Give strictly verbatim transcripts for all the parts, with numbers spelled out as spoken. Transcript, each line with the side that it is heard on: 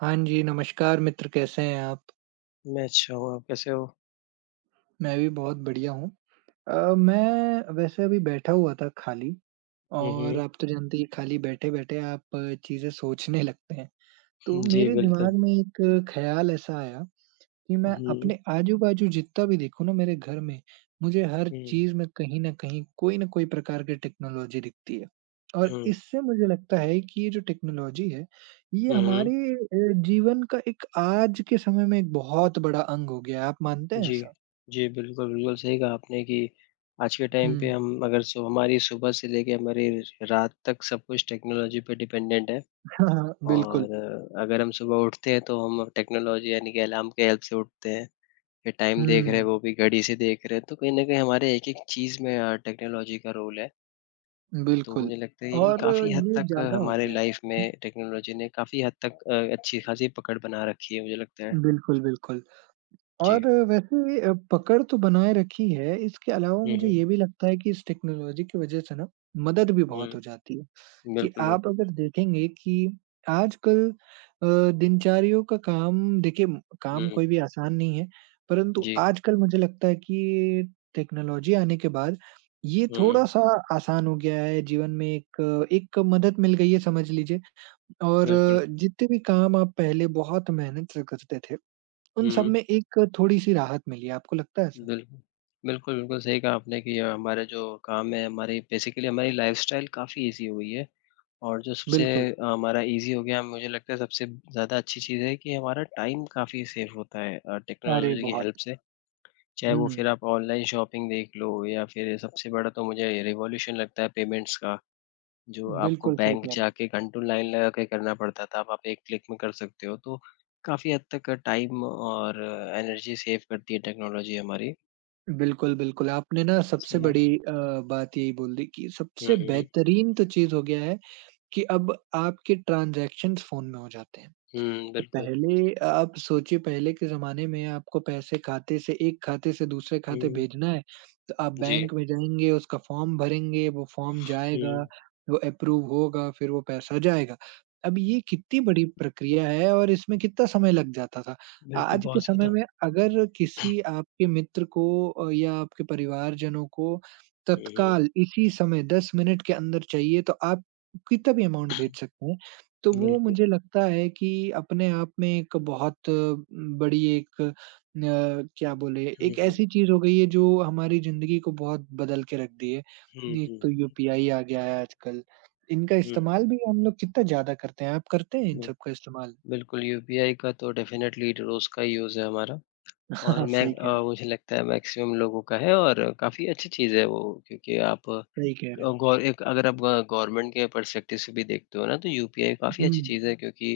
right: हाँ जी, नमस्कार मित्र कैसे हैं आप?
left: मैं अच्छा हूँ, आप कैसे हो?
right: मैं भी बहुत बढ़िया हूँ। अ, मैं वैसे अभी बैठा हुआ था खाली
left: हुँ,
right: और
left: हुँ।
right: आप तो जानते ही खाली बैठे-बैठे आप चीज़ें सोचने लगते हैं। तो
left: जी,
right: मेरे
left: बिल्कुल।
right: दिमाग में एक ख़्याल ऐसा आया कि मैं
left: हुँ,
right: अपने आजू-बाजू जितना भी देखूँ ना मेरे घर में, मुझे हर
left: हुँ,
right: चीज़ में कहीं न कहीं कोई न कोई प्रकार की टेक्नोलॉजी दिखती है। और
left: हुँ,
right: इससे मुझे लगता है कि ये जो टेक्नोलॉजी है, ये
left: हुँ, हुँ।
right: हमारे अ, जीवन का एक आज के समय में एक बहुत बड़ा अंग हो गया है। आप मानते हैं
left: जी।
right: ऐसा?
left: जी, बिल्कुल, बिल्कुल सही कहा आपने कि आज के टाइम पे
right: हुँ।
left: हम अगर सु हमारी सुबह से लेके हमारी रात तक सब कुछ टेक्नोलॉजी पे डिपेंडेंट है
right: हाँ, हाँ, बिल्कुल।
left: और अगर हम सुबह उठते हैं तो हम टेक्नोलॉजी यानी कि अलार्म के हेल्प से उठते हैं। फिर
right: हुँ,
left: टाइम देख रहे हैं, वो भी घड़ी से देख रहे हैं, तो कहीं न कहीं हमारे एक-एक चीज़ में अ, टेक्नोलॉजी का रोल है। तो
right: बिल्कुल।
left: मुझे लगता है ये
right: और
left: काफ़ी हद
right: ये
left: तक
right: ज़्यादा हो
left: हमारे
right: गया है।
left: लाइफ में टेक्नोलॉजी ने काफ़ी हद तक अ, अच्छी-खासी पकड़ बना रखी है मुझे लगता है।
right: बिल्कुल, बिल्कुल।
left: जी।
right: और वैसे अ, पकड़ तो बनाए रखी है, इसके अलावा
left: हुँ,
right: मुझे
left: हुँ।
right: ये भी लगता है कि इस टेक्नोलॉजी की वजह से ना मदद भी
left: हुँ,
right: बहुत हो जाती है, कि
left: बिल्कुल,
right: आप
left: बिल्कुल।
right: अगर देखेंगे कि आजकल अ, दिनचर्याओं का काम देखिए म- काम
left: हुँ,
right: कोई भी आसान नहीं है, परंतु
left: जी।
right: आजकल मुझे लगता है कि टेक्नोलॉजी आने के बाद ये
left: हुँ,
right: थोड़ा-सा आसान हो गया है जीवन में एक अ, एक मदद मिल गई है समझ लीजिए और
left: बिल्कुल।
right: अ, जितने भी काम आप पहले बहुत मेहनत से करते थे उन सब
left: हुँ,
right: में एक थोड़ी-सी राहत मिली है, आपको लगता है ऐसा?
left: बिल्कुल। बिल्कुल, बिल्कुल सही कहा आपने कि अ, हमारे जो काम है हमारी बेसिकली हमारी लाइफ़स्टाइल काफ़ी ईज़ी हो गई है और जो सबसे
right: बिल्कुल।
left: अ, हमारा ईज़ी हो गया मुझे लगता है सबसे ज़्यादा अच्छी चीज़ है कि हमारा टाइम काफ़ी सेव होता है अ,
right: अरे!
left: टेक्नोलॉजी की
right: बहुत।
left: हेल्प से। चाहे वो फिर
right: हुँ,
left: आप ऑनलाइन शॉपिंग देख लो या फिर सबसे बड़ा तो मुझे रिवॉल्यूशन लगता है पेमेंट्स का, जो आपको
right: बिल्कुल सही
left: बैंक
right: कह रहे हैं।
left: जाके घंटों लाइन लगा के करना पड़ता था, अब आप एक क्लिक में कर सकते हो, तो काफ़ी हद तक टाइम और एनर्जी सेव करती है टेक्नोलॉजी हमारी।
right: बिल्कुल, बिल्कुल, आपने ना सबसे
left: जी।
right: बड़ी अ, बात यही बोल दी कि
left: हुँ,
right: सबसे
left: हुँ।
right: बेहतरीन तो चीज़ हो गया है कि अब आपके ट्रांज़ैक्शंस फ़ोन में हो जाते हैं।
left: हुँ,
right: तो
left: बिल्कुल।
right: पहले आप सोचिए पहले के ज़माने में आपको पैसे खाते से एक खाते से दूसरे खाते
left: हुँ,
right: भेजना है, तो आप
left: जी।
right: बैंक में जाएँगे, उसका फ़ॉर्म भरेंगे, वो फ़ॉर्म जाएगा,
left: हुँ,
right: वो अप्रूव होगा, फिर वो पैसा जाएगा। अब ये कितनी बड़ी प्रक्रिया है और इसमें कितना समय लग जाता था।
left: बिल्कुल
right: आज के
left: बहुत
right: समय
left: ज़्यादा।
right: में अगर किसी आपके मित्र को अ, या आपके परिवारजनों को
left: हुँ, हुँ,
right: तत्काल इसी समय दस मिनट के अंदर चाहिए तो आप कितना भी अमाउंट भेज सकते हैं। तो वो
left: बिल्कुल।
right: मुझे लगता है कि अपने आप में एक बहुत उम, बड़ी एक अ, क्या बोले
left: हुँ,
right: एक
left: हुँ।
right: ऐसी चीज़ हो गई है जो हमारी ज़िंदगी को बहुत बदल के रख दी है।
left: हुँ,
right: एक
left: हुँ।
right: तो यूपीआई आ गया है आजकल, इनका
left: हुँ,
right: इस्तेमाल भी हम लोग कितना ज़्यादा करते हैं। आप करते हैं इन
left: बिल
right: सब का इस्तेमाल?
left: बिल्कुल यूपीआई का तो डेफ़िनेटली रोज़ का यूज़ है हमारा। और
right: हाँ,
left: मैं
right: सही कह रहे
left: अ,
right: हैं,
left: मुझे लगता है मैक्सिमम लोगों का है और काफ़ी अच्छी चीज़ है वो क्योंकि आप अ,
right: सही कह रहे हैं।
left: गौ एक अगर आप ग गवर्नमेंट के पर्सपेक्टिव से भी देखते हो ना तो यूपीआई काफ़ी अच्छी
right: हुँ,
left: चीज़ है क्योंकि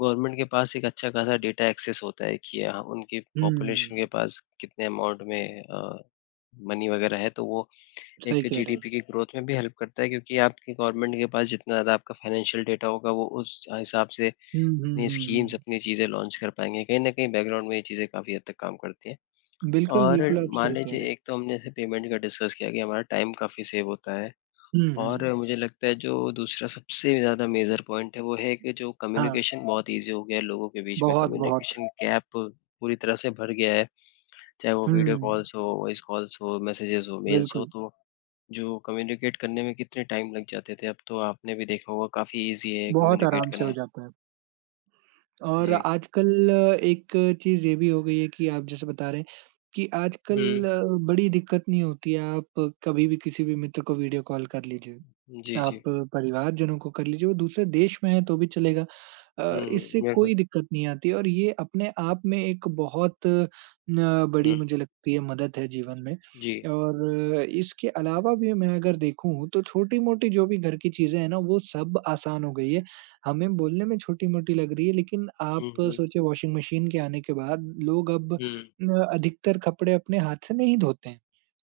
left: गवर्नमेंट के पास एक अच्छा खासा डेटा एक्सेस होता है कि हाँ, उनकी
right: हुँ,
left: पॉपुलेशन के पास कितने अमाउंट में अ, मनी वग़ैरह है तो वो
right: सही
left: एक
right: कह रहे
left: जीडीपी
right: हैं।
left: की ग्रोथ में भी हेल्प करता है क्योंकि आपकी गवर्नमेंट के पास जितना ज़्यादा आपका फाइनेंशियल डेटा होगा वो उस हिसाब से
right: हुँ, हुँ,
left: अपनी
right: हुँ,
left: स्कीम्स,
right: हुँ।
left: अपनी चीज़ें लॉन्च कर पाएँगे। कहीं न कहीं बैकग्राउंड में ये चीज़ें काफ़ी हद तक काम करती हैं।
right: बिल्कुल,
left: और
right: बिल्कुल आप
left: मान
right: सही कह रहे हैं।
left: लीजिए एक तो हमने ऐसे पेमेंट का डिस्कस किया कि हमारा टाइम काफ़ी सेव होता है
right: हुँ,
left: और
right: हुँ।
left: राइट मुझे लगता है जो दूसरा सबसे ज़्यादा मेजर पॉइंट है वो है कि जो
right: हाँ,
left: कम्युनिकेशन बहुत इजी हो गया है लोगों के बीच में
right: बहुत, बहुत।
left: कम्युनिकेशन गैप पूरी तरह से भर गया है चाहे वो वीडियो
right: हुँ,
left: कॉल्स हो वॉइस कॉल्स हो मैसेजेस हो मेल्स हो
right: बिल्कुल।
left: तो जो कम्युनिकेट करने में कितने टाइम लग जाते थे अब तो आपने भी देखा होगा काफ़ी इजी है
right: बहुत
left: कम्युनिकेट
right: आराम से हो
left: करना
right: जाता है। और
left: जी
right: आजकल एक चीज़ ये भी हो गई है कि आप जैसे बता रहे हैं कि
left: हम्म
right: आजकल बड़ी दिक्कत नहीं होती है, आप कभी भी किसी भी मित्र को वीडियो कॉल कर लीजिए।
left: जी
right: आप
left: जी
right: परिवारजनों को कर लीजिए, वो दूसरे देश में है तो भी चलेगा। अ,
left: हम्म हम्म,
right: इससे
left: बिल्कुल
right: कोई दिक्कत नहीं आती है और ये अपने आप में एक बहुत अ, बड़ी
left: हम्म
right: मुझे लगती है मदद है जीवन में।
left: जी
right: और अ, इसके अलावा भी मैं अगर देखूँ तो छोटी-मोटी जो भी घर की चीज़ें हैं ना वो सब आसान हो गई है। हमें बोलने में छोटी-मोटी लग रही है लेकिन आप
left: हम्म हम्म
right: सोचिए वॉशिंग मशीन के आने के बाद लोग अब
left: हम्म,
right: न अधिकतर कपड़े अपने हाथ से नहीं धोते हैं।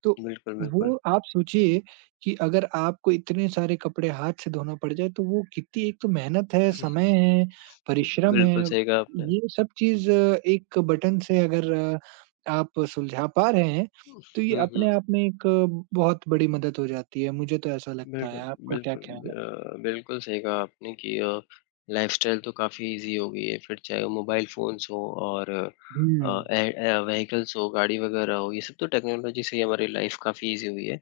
right: तो
left: बिल्कुल बिल्कुल
right: वो आप सोचिए कि अगर आपको इतने सारे कपड़े हाथ से धोना पड़ जाए तो वो कितनी एक तो मेहनत है, समय है, परिश्रम
left: बिल्कुल
right: है,
left: सही कहा आपने।
right: ये सब चीज़ एक बटन से अगर अ, आप सुलझा पा रहे हैं, तो ये
left: हुँ, हुँ।
right: अपने आप में एक अ, बहुत बड़ी मदद हो जाती है, मुझे तो ऐसा लगता है।
left: बिल्कुल,
right: आपका क्या
left: बिल्कुल
right: ख़्याल है?
left: अ, बिल्कुल सही कहा आपने कि अ, लाइफ़स्टाइल तो काफ़ी ईज़ी हो गई है, फिर चाहे वो मोबाइल फ़ोन्स हो और अ,
right: हुँ,
left: ए ए व्हीकल्स हो, गाड़ी वगैरह हो, ये सब तो टेक्नोलॉजी से ही हमारी लाइफ़ काफ़ी ईज़ी हुई है।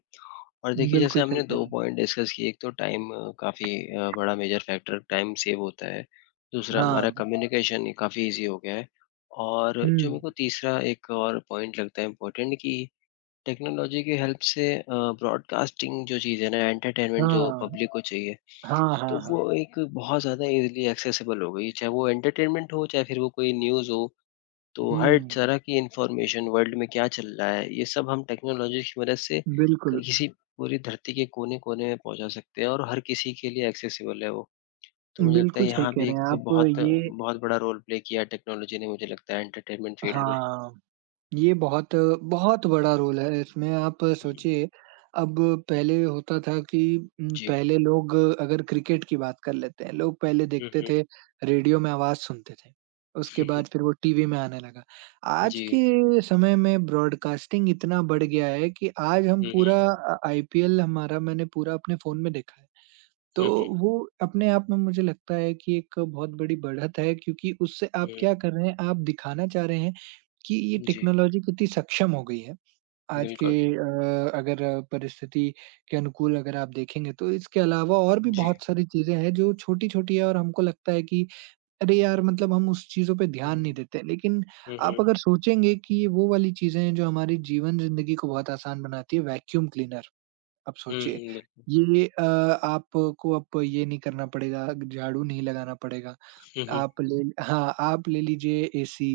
left: और देखिए जैसे
right: बिल्कुल सही
left: हमने
right: कह
left: दो
right: रहे हैं।
left: पॉइंट डिस्कस किए, एक तो टाइम काफ़ी अ, बड़ा मेजर फैक्टर टाइम सेव होता है, दूसरा हमारा
right: हाँ,
left: कम्युनिकेशन काफ़ी ईज़ी हो गया है और
right: हुँ,
left: जो मेरे को तीसरा एक और पॉइंट लगता है इम्पोर्टेंट कि टेक्नोलॉजी की हेल्प से अ, ब्रॉडकास्टिंग जो चीज़ है ना, एंटरटेनमेंट जो
right: हाँ,
left: पब्लिक को चाहिए,
right: हाँ,
left: तो
right: हाँ,
left: वो
right: हाँ।
left: एक बहुत ज़्यादा ईज़िली एक्सेसिबल हो गई है। चाहे वो एंटरटेनमेंट हो, चाहे फिर वो कोई न्यूज़ हो, तो
right: हुँ,
left: हर तरह की इन्फॉर्मेशन वर्ल्ड में क्या चल रहा है, ये सब हम टेक्नोलॉजी की मदद से
right: बिल्कुल,
left: किसी पूरी धरती के कोने-कोने में पहुँचा सकते हैं और हर किसी के लिए एक्सेसिबल है वो। तो मुझे लगता है
right: बिल्कुल सही
left: यहाँ
right: कह
left: भी
right: रहे हैं
left: एक
right: आप
left: बहुत
right: ये
left: बहुत बड़ा रोल प्ले किया है टेक्नोलॉजी ने मुझे लगता है एंटरटेनमेंट फ़ील्ड में।
right: हाँ। ये बहुत बहुत बड़ा रोल है इसमें आप
left: हुँ,
right: सोचिए, अब पहले होता था कि उम,
left: जी।
right: पहले लोग अगर क्रिकेट की बात कर लेते हैं, लोग पहले
left: हुँ,
right: देखते
left: हुँ।
right: थे, रेडियो में आवाज़ सुनते थे, उसके बाद फिर वो टीवी में आने लगा। आज
left: जी।
right: के समय में ब्रॉडकास्टिंग इतना बढ़ गया है कि आज हम
left: हुँ,
right: पूरा
left: हुँ।
right: अ, आईपीएल हमारा मैंने पूरा अपने फ़ोन में देखा है। तो
left: हुँ, हुँ।
right: वो अपने आप में मुझे लगता है कि एक बहुत बड़ी बढ़त है क्योंकि उससे आप
left: हुँ,
right: क्या कर रहे हैं, आप दिखाना चाह रहे हैं कि ये
left: जी,
right: टेक्नोलॉजी कितनी सक्षम हो गई है। आज के
left: बिल्कुल,
right: अ, अगर अ, परिस्थिति के अनुकूल अगर आप देखेंगे तो इसके अलावा और भी
left: जी।
right: बहुत सारी चीज़ें हैं जो छोटी-छोटी है और हमको लगता है कि अरे यार! मतलब हम उस चीज़ों पे ध्यान नहीं
left: हुँ,
right: देते। लेकिन
left: हुँ,
right: आप
left: हुँ,
right: अगर सोचेंगे कि ये वो वाली चीज़ें हैं जो हमारी जीवन ज़िंदगी को बहुत आसान बनाती है, वैक्यूम क्लीनर। अब
left: हुँ,
right: सोचिए
left: हुँ, बिल्कुल।
right: ये अ, आपको अब ये नहीं करना पड़ेगा, झाड़ू नहीं लगाना पड़ेगा।
left: हुँ, हुँ,
right: आप ले हाँ, आप ले लीजिए एसी,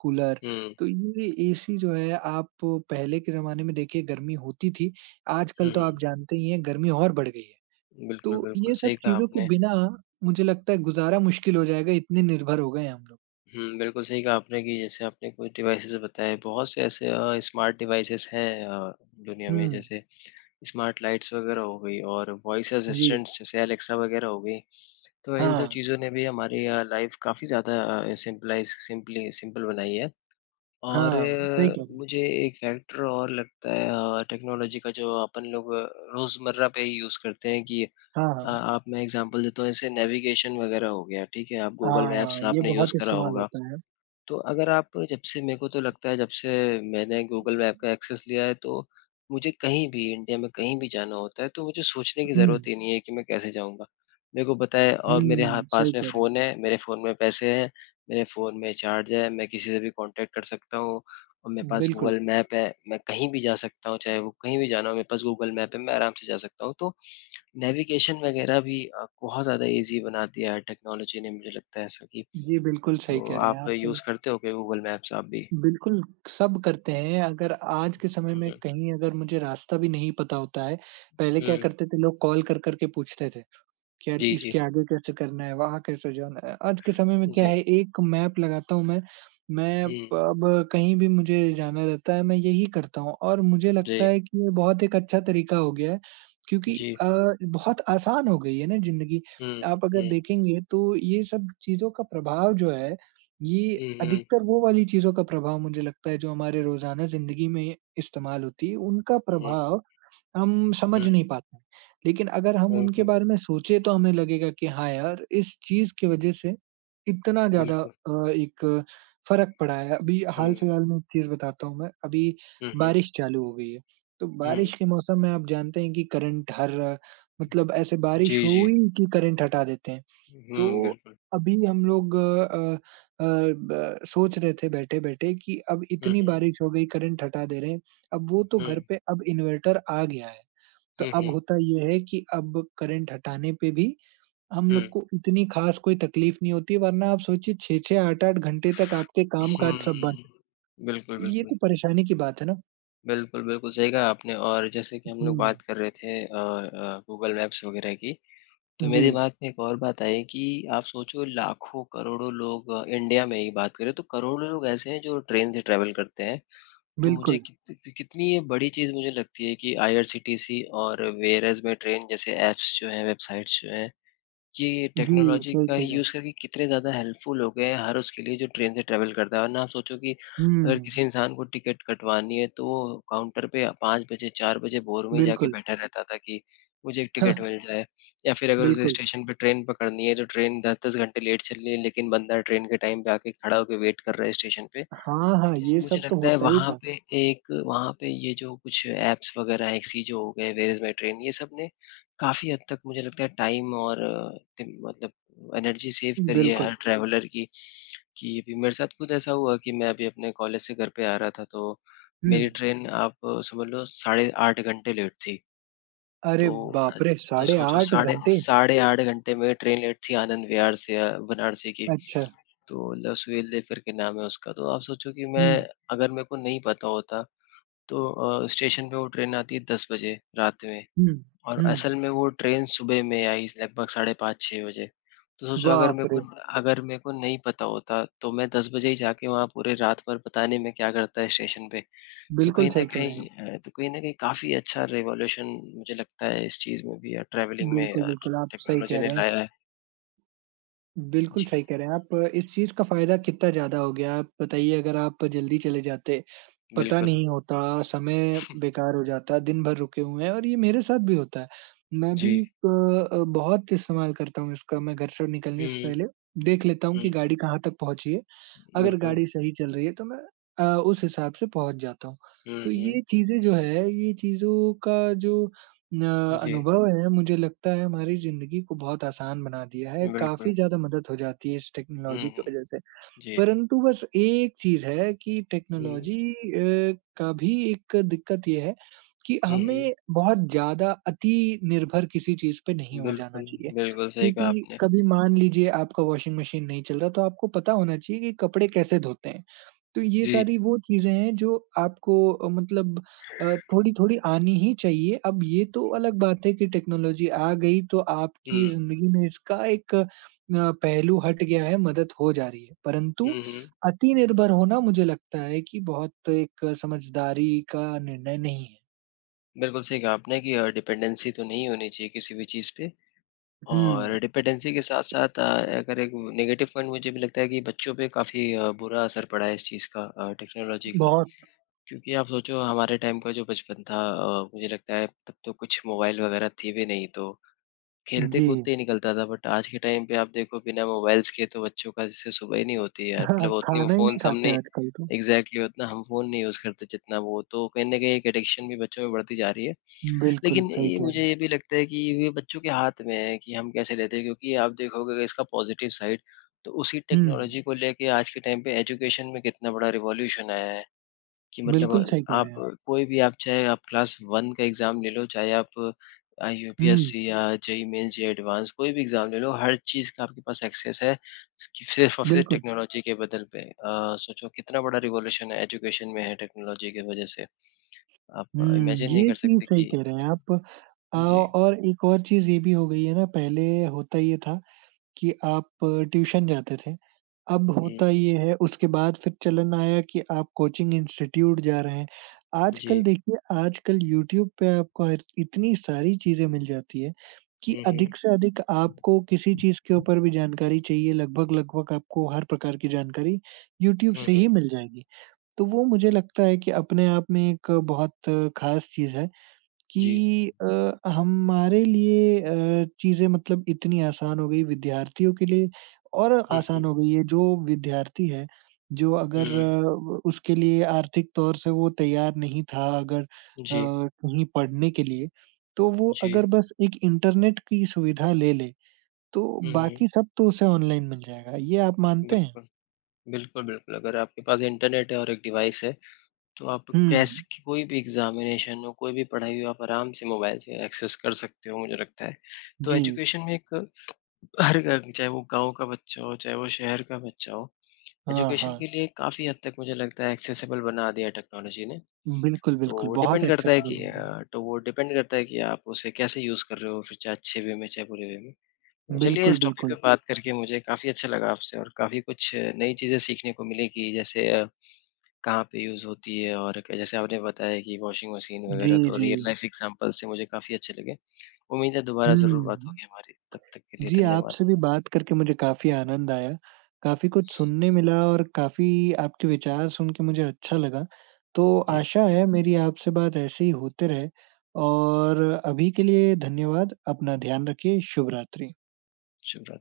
right: कूलर,
left: हुँ,
right: तो ये एसी जो है आप पहले के ज़माने में देखिए गर्मी होती थी, आजकल
left: हुँ,
right: तो आप
left: हुँ,
right: जानते ही हैं गर्मी और बढ़ गई है।
left: बिल्कुल,
right: तो
left: बिल्कुल,
right: ये सब
left: सही कहा
right: चीज़ों के
left: आपने।
right: बिना मुझे लगता है गुज़ारा मुश्किल हो जाएगा, इतने निर्भर हो गए हैं हम लोग।
left: हुँ, बिल्कुल सही कहा आपने कि जैसे आपने कुछ डिवाइसेज़ बताए, बहुत से ऐसे अ, स्मार्ट डिवाइसेज़ हैं अ, दुनिया में
right: हुँ,
left: जैसे स्मार्ट लाइट्स वग़ैरह हो गई और वॉइस
right: जी।
left: असिस्टेंट्स जैसे एलेक्सा वग़ैरह हो गई। तो इन सब
right: हाँ,
left: चीज़ों ने भी हमारी अ, लाइफ़ काफ़ी ज़्यादा अ, सिम्पलाइज़ सिम्पली सिंपल बनाई है। और
right: हाँ, सही कह
left: अ,
right: रहे हैं।
left: मुझे एक फैक्टर और लगता है अ, टेक्नोलॉजी का जो अपन लोग अ, रोज़मर्रा पे ही यूज़ करते हैं कि
right: हाँ,
left: अ,
right: हाँ।
left: आप मैं एग्ज़ाम्पल देता हूँ, जैसे नेविगेशन वगैरह हो गया, ठीक है? आप गूगल मैप्स
right: हाँ, ये
left: आपने यूज़
right: बहुत
left: करा
right: इस्तेमाल
left: होगा।
right: होता है।
left: तो अगर आप जब से मेरे को तो लगता है जब से मैंने गूगल मैप का एक्सेस लिया है तो मुझे कहीं भी इंडिया में कहीं भी जाना होता है, तो मुझे सोचने की
right: हुँ,
left: ज़रूरत ही नहीं है कि मैं कैसे जाऊँगा। मेरे को पता है और मेरे हाँ,
right: हुँ,
left: पास
right: सही
left: में
right: कह रहे हैं।
left: फ़ोन है, मेरे फ़ोन में पैसे हैं, मेरे फ़ोन में चार्ज है, मैं किसी से भी कॉन्टैक्ट कर सकता हूँ और मेरे पास
right: बिल्कुल।
left: गूगल मैप है, मैं कहीं भी जा सकता हूँ, चाहे वो कहीं भी जाना हो मेरे पास गूगल मैप है, मैं आराम से जा सकता हूँ। तो नेविगेशन वग़ैरह भी अ, बहुत ज़्यादा ईज़ी बना दिया है टेक्नोलॉजी ने मुझे लगता है ऐसा कि
right: जी, बिल्कुल सही
left: तो
right: कह रहे हैं
left: आप
right: आप।
left: यूज़ करते हो क्या गूगल मैप्स आप भी?
right: बिल्कुल, सब करते हैं। अगर आज के समय
left: हुँ,
right: में
left: हुँ।
right: कहीं अगर मुझे रास्ता भी नहीं पता होता है, पहले क्या
left: हुँ।
right: करते थे लोग कॉल कर-कर के पूछते थे। कि यार
left: जी, जी।
right: इसके आगे कैसे करना है, वहाँ कैसे जाना है। आज के समय में क्या
left: जी।
right: है एक मैप लगाता हूँ मैं, मैं प
left: हुँ।
right: अब कहीं भी मुझे जाना रहता है मैं यही करता हूँ और मुझे
left: जी।
right: लगता है कि ये बहुत एक अच्छा तरीका हो गया है क्योंकि
left: जी।
right: अ, बहुत आसान हो गई है ना ज़िंदगी।
left: हुँ,
right: आप अगर
left: हुँ।
right: देखेंगे तो ये सब चीज़ों का प्रभाव जो है, ये
left: हुँ, हुँ,
right: अधिकतर वो वाली चीज़ों का प्रभाव मुझे लगता है जो हमारे रोज़ाना ज़िंदगी में इस्तेमाल होती है, उनका
left: हुँ,
right: प्रभाव हम
left: हुँ।
right: समझ नहीं पाते। लेकिन अगर हम उनके
left: बिल्कुल,
right: बारे में सोचे तो हमें लगेगा कि हाँ यार, इस चीज़ की वज़ह से इतना ज़्यादा
left: बिल्कुल।
right: अ, एक फ़र्क पड़ा है। अभी
left: हुँ।
right: हाल-फिलहाल में एक चीज़ बताता हूँ मैं, अभी
left: हुँ, हुँ,
right: बारिश चालू हो गई है, तो
left: हुँ।
right: बारिश के मौसम में आप जानते हैं कि करंट हर मतलब ऐसे बारिश
left: जी, जी।
right: हुई कि करंट हटा देते हैं।
left: हुँ,
right: तो
left: बिल्कुल।
right: अभी हम लोग अ अ, ब सोच रहे थे बैठे-बैठे कि अब
left: हुँ,
right: इतनी
left: हुँ,
right: बारिश हो गई, करंट हटा दे रहे हैं। अब वो तो
left: हुँ।
right: घर पे अब इन्वर्टर आ गया है। तो
left: हुँ, हुँ,
right: अब
left: हुँ।
right: होता ये है कि अब करंट हटाने पे भी हम
left: हुँ।
right: लोग को इतनी ख़ास कोई तकलीफ़ नहीं होती, वरना आप सोचिए छह छह आठ आठ घंटे तक आपके काम-काज सब बंद।
left: बिल्कुल,
right: ये
left: बिल्कुल।
right: तो परेशानी की बात है ना।
left: बिल्कुल, बिल्कुल सही कहा आपने और जैसे कि हम लोग
right: हुँ,
left: बात कर रहे थे अ अ, गूगल मैप्स वगैरह की तो मेरे
right: जी,
left: दिमाग में एक और बात आई कि आप सोचो लाखों, करोड़ों लोग अ, इंडिया में ही बात करें तो करोड़ों लोग ऐसे हैं जो ट्रेन से ट्रैवल करते हैं। तो मुझे
right: बिल्कुल।
left: कित कितनी ये बड़ी चीज़ मुझे लगती है कि आईआरसीटीसी और वेयरएस में ट्रेन जैसे ऐप्स जो हैं, वेबसाइट्स जो हैं, जी,
right: जी,
left: टेक्नोलॉजी
right: सही
left: का
right: कह रहे हैं।
left: यूज़ करके कितने ज़्यादा हेल्पफुल हो गए हैं हर उसके लिए जो ट्रेन से ट्रैवल करता है। वरना आप सोचो कि अगर
right: हुँ,
left: किसी इंसान को टिकट कटवानी है तो वो काउंटर पे पाँच बजे, चार बजे भोर में ही जाके
right: बिल्कुल।
left: बैठा रहता था कि मुझे एक
right: हाँ,
left: टिकट मिल जाए। या फिर अगर उसे
right: बिल्कुल।
left: स्टेशन पे ट्रेन पकड़नी है तो ट्रेन दस दस घंटे लेट चल रही है लेकिन बंदा ट्रेन के टाइम पे आके खड़ा होके वेट कर रहा है स्टेशन पे।
right: हाँ, हाँ,
left: तो
right: ये
left: मुझे
right: सब तो
left: लगता है
right: होता ही
left: वहाँ
right: था।
left: पे एक वहाँ पे ये जो कुछ ऐप्स वग़ैरह हैं, एक्सीजो हो गए, वेयर इज़ माय ट्रेन, ये सब ने काफ़ी हद तक मुझे लगता है टाइम और तिम मतलब एनर्जी सेव करी है
right: बिल्कुल।
left: हर ट्रैवलर की, कि अभी मेरे साथ खुद ऐसा हुआ कि मैं अभी अपने कॉलेज से घर पे आ रहा था, तो
right: हुँ।
left: मेरी ट्रेन आप अ, समझ लो साढ़े आठ घंटे लेट थी। तो
right: अरे
left: अ,
right: बाप रे!
left: तो
right: साढ़े
left: सोचो
right: आठ
left: साढ़े
right: घंटे!
left: साढ़े आठ घंटे में ट्रेन लेट थी आनंद विहार से अ, बनारसी की।
right: अच्छा।
left: तो लसवेल करके नाम है उसका, तो आप सोचो कि मैं
right: हुँ,
left: अगर मेरे को नहीं पता होता तो अ, स्टेशन पे वो ट्रेन आती है दस बजे रात में
right: हुँ,
left: और
right: हुँ।
left: असल में वो ट्रेन सुबह में आई लगभग साढ़े पाँच छह बजे। तो सोचो अगर मेरे
right: बाप
left: को
right: रे!
left: हाँ। अगर मेरे को नहीं पता होता तो मैं दस बजे ही जाके वहाँ पूरे रात भर पता नहीं मैं क्या करता है स्टेशन पे। तो
right: बिल्कुल
left: कहीं न हाँ।
right: सही कह रहे हैं आप।
left: कहीं अ, तो कहीं न कहीं काफ़ी अच्छा रिवॉल्यूशन मुझे लगता है इस चीज़ में भी या ट्रैवलिंग में
right: बिल्कुल,
left: अ,
right: बिल्कुल, आप सही
left: टेक्नोलॉजी
right: कह
left: ने
right: रहे हैं।
left: लाया है।
right: बिल्कुल
left: जी,
right: सही कह रहे हैं आप। इस चीज़ का फ़ायदा कितना ज़्यादा हो गया, आप बताइए अगर आप जल्दी चले जाते, पता
left: बिल्कुल।
right: नहीं होता, समय बेकार हो जाता है, दिन भर रुके हुए हैं और ये मेरे साथ भी होता है। मैं भी
left: जी।
right: अ अ, बहुत इस्तेमाल करता हूँ इसका, मैं घर से निकलने से
left: हुँ,
right: पहले देख लेता हूँ
left: हुँ,
right: कि गाड़ी कहाँ तक पहुँची है। अगर
left: बिल्कुल।
right: गाड़ी सही चल रही है तो मैं अ, उस हिसाब से पहुँच जाता हूँ।
left: हुँ,
right: तो
left: हुँ।
right: ये चीज़ें जो है, ये चीज़ों का जो अ,
left: जी,
right: अनुभव है मुझे लगता है हमारी ज़िंदगी को बहुत आसान बना दिया है,
left: बिल्कुल।
right: काफ़ी ज़्यादा मदद हो जाती है इस
left: हुँ,
right: टेक्नोलॉजी की
left: हुँ।
right: वज़ह से।
left: जी।
right: परंतु बस एक चीज़ है कि
left: हुँ,
right: टेक्नोलॉजी अ, का भी एक दिक्कत ये है कि
left: हुँ, हुँ।
right: हमें बहुत ज़्यादा अति निर्भर किसी चीज़ पे नहीं हो जाना
left: बिल्कुल,
right: चाहिए।
left: बिल्कुल सही कहा
right: क्योंकि
left: आपने।
right: कभी मान लीजिए आपका वॉशिंग मशीन नहीं चल रहा तो आपको पता होना चाहिए कि कपड़े कैसे धोते हैं। तो ये
left: जी।
right: सारी वो चीज़ें हैं जो आपको अ, मतलब अ, थोड़ी-थोड़ी आनी ही चाहिए। अब ये तो अलग बात है कि टेक्नोलॉजी आ गई तो
left: हुँ।
right: आपकी ज़िंदगी में इसका एक अ, पहलू हट गया है, मदद हो जा रही है। परंतु
left: हुँ, हुँ।
right: अति निर्भर होना मुझे लगता है कि बहुत एक समझदारी का निर्णय नहीं है।
left: बिल्कुल सही कहा आपने कि अ, डिपेंडेंसी तो नहीं होनी चाहिए किसी भी चीज़ पे और
right: हुँ,
left: डिपेंडेंसी के साथ-साथ अ, अगर एक नेगेटिव पॉइंट मुझे भी लगता है कि बच्चों पे काफ़ी अ, बुरा असर पड़ा है इस चीज़ का अ, टेक्नोलॉजी का।
right: बहुत
left: क्योंकि आप सोचो हमारे टाइम का जो बचपन था अ, मुझे लगता है तब तो कुछ मोबाइल वगैरह थे भी नहीं तो खेलते
right: जी।
left: कूदते ही निकलता था बट आज के टाइम पे आप देखो बिना मोबाइल्स के तो बच्चों का जैसे सुबह ही नहीं होती यार मतलब
right: हाँ,
left: उतनी वो
right: खाना ही
left: फ़ोन
right: नहीं
left: सामने
right: खाते आजकल तो।
left: एग्ज़ैक्टली उतना हम फ़ोन नहीं यूज़ करते जितना वो तो कहीं न कहीं एक एडिक्शन भी बच्चों में बढ़ती जा रही है।
right: बिल्कुल,
left: लेकिन
right: सही
left: ये
right: कह रहे
left: मुझे
right: हैं।
left: ये भी लगता है कि ये बच्चों के हाथ में है कि हम कैसे लेते हैं क्योंकि आप देखोगे अगर इसका पॉज़िटिव साइड तो उसी
right: हुँ,
left: टेक्नोलॉजी को लेके आज के टाइम पे एजुकेशन में कितना बड़ा रिवॉल्यूशन आया है। कि मतलब
right: बिल्कुल सही कह रहे
left: आप
right: हैं आप।
left: कोई भी आप चाहे आप क्लास वन का एग्ज़ाम ले लो, चाहे आप अ,
right: हुँ,
left: यूपीएससी या जेईई मेन्स या एडवांस कोई भी एग्ज़ाम ले लो, हर चीज़ का आपके पास एक्सेस है, स सिर्फ़ और सिर्फ़
right: बिल्कुल।
left: टेक्नोलॉजी के बदल पे। अ, सोचो कितना बड़ा रिवॉल्यूशन है एजुकेशन में है टेक्नोलॉजी की वज़ह से। आप
right: हुँ,
left: इमेजिन नहीं
right: ये
left: कर
right: चीज़
left: सकते
right: सही
left: कि
right: कह रहे हैं आप। अ,
left: जी।
right: और एक और चीज़ ये भी हो गई है ना, पहले होता ये था कि आप ट्यूशन जाते थे, अब होता
left: हुँ,
right: ये है उसके बाद फिर चलन आया कि आप कोचिंग इंस्टीट्यूट जा रहे हैं। आजकल
left: जी।
right: देखिए आजकल यूट्यूब पे आपको हर इतनी सारी चीज़ें मिल जाती है कि
left: हुँ, हुँ।
right: अधिक से अधिक आपको किसी चीज़ के ऊपर भी जानकारी चाहिए, लगभग-लगभग आपको हर प्रकार की जानकारी यूट्यूब
left: हुँ,
right: से ही
left: हुँ।
right: मिल जाएगी। तो वो मुझे लगता है कि अपने आप में एक बहुत ख़ास चीज़ है
left: जी।
right: कि अ, हमारे लिए अ, चीज़ें मतलब इतनी आसान हो गई विद्यार्थियों के लिए और
left: हुँ,
right: आसान
left: हुँ।
right: हो गई है, जो विद्यार्थी है, जो अगर
left: हुँ।
right: अ, व उसके लिए आर्थिक तौर से वो तैयार नहीं था अगर अ,
left: जी,
right: कहीं पढ़ने के लिए, तो वो
left: जी।
right: अगर बस एक इंटरनेट की सुविधा ले ले, तो
left: हुँ, हुँ।
right: बाकी सब तो उसे ऑनलाइन मिल जाएगा, ये आप मानते हैं?
left: बिल्कुल। बिल्कुल, बिल्कुल, अगर आपके पास इंटरनेट है और एक डिवाइस है तो आप कैस
right: हुँ,
left: कोई भी एग्ज़ामिनेशन हो, कोई भी पढ़ाई हो, आप आराम से मोबाइल से एक्सेस कर सकते हो, मुझे लगता है। तो
right: जी।
left: एजुकेशन में एक हर घर चाहे वो गाँव का बच्चा हो, चाहे वो शहर का बच्चा हो,
right: हाँ,
left: एजुकेशन
right: हाँ।
left: के लिए काफ़ी हद तक मुझे लगता है एक्सेसिबल बना दिया है टेक्नोलॉजी ने।
right: बिल्कुल,
left: तो
right: बिल्कुल,
left: वो
right: बहुत
left: डिपेंड करता है कि
right: एक्सेसिबल हो गई।
left: अ, तो वो डिपेंड करता है कि आप उसे कैसे यूज़ कर रहे हो, फिर चाहे अच्छे वे में, चाहे बुरे वे में। तो चलिए
right: बिल्कुल,
left: इस टॉपिक पे
right: बिल्कुल।
left: बात करके मुझे काफ़ी अच्छा लगा आपसे और काफ़ी कुछ नई चीज़ें सीखने को मिली कि जैसे अ कहाँ पे यूज़ होती है और क जैसे आपने बताया कि वॉशिंग मशीन
right: जी,
left: वगैरह तो
right: जी।
left: रियल लाइफ एग्ज़ाम्पल से मुझे काफ़ी अच्छे लगे। उम्मीद है दोबारा ज़रूर बात
right: हुँ।
left: होगी हमारी, तब तक के लिए
right: जी,
left: धन्यवाद।
right: आपसे भी बात करके मुझे काफ़ी आनंद आया। काफ़ी कुछ सुनने मिला और काफ़ी आपके विचार सुन के मुझे अच्छा लगा। तो
left: जी,
right: आशा है मेरी आपसे बात ऐसे ही होते रहे और अभी के लिए धन्यवाद। अपना ध्यान रखिए। शुभ रात्रि।
left: शुभ रात्रि।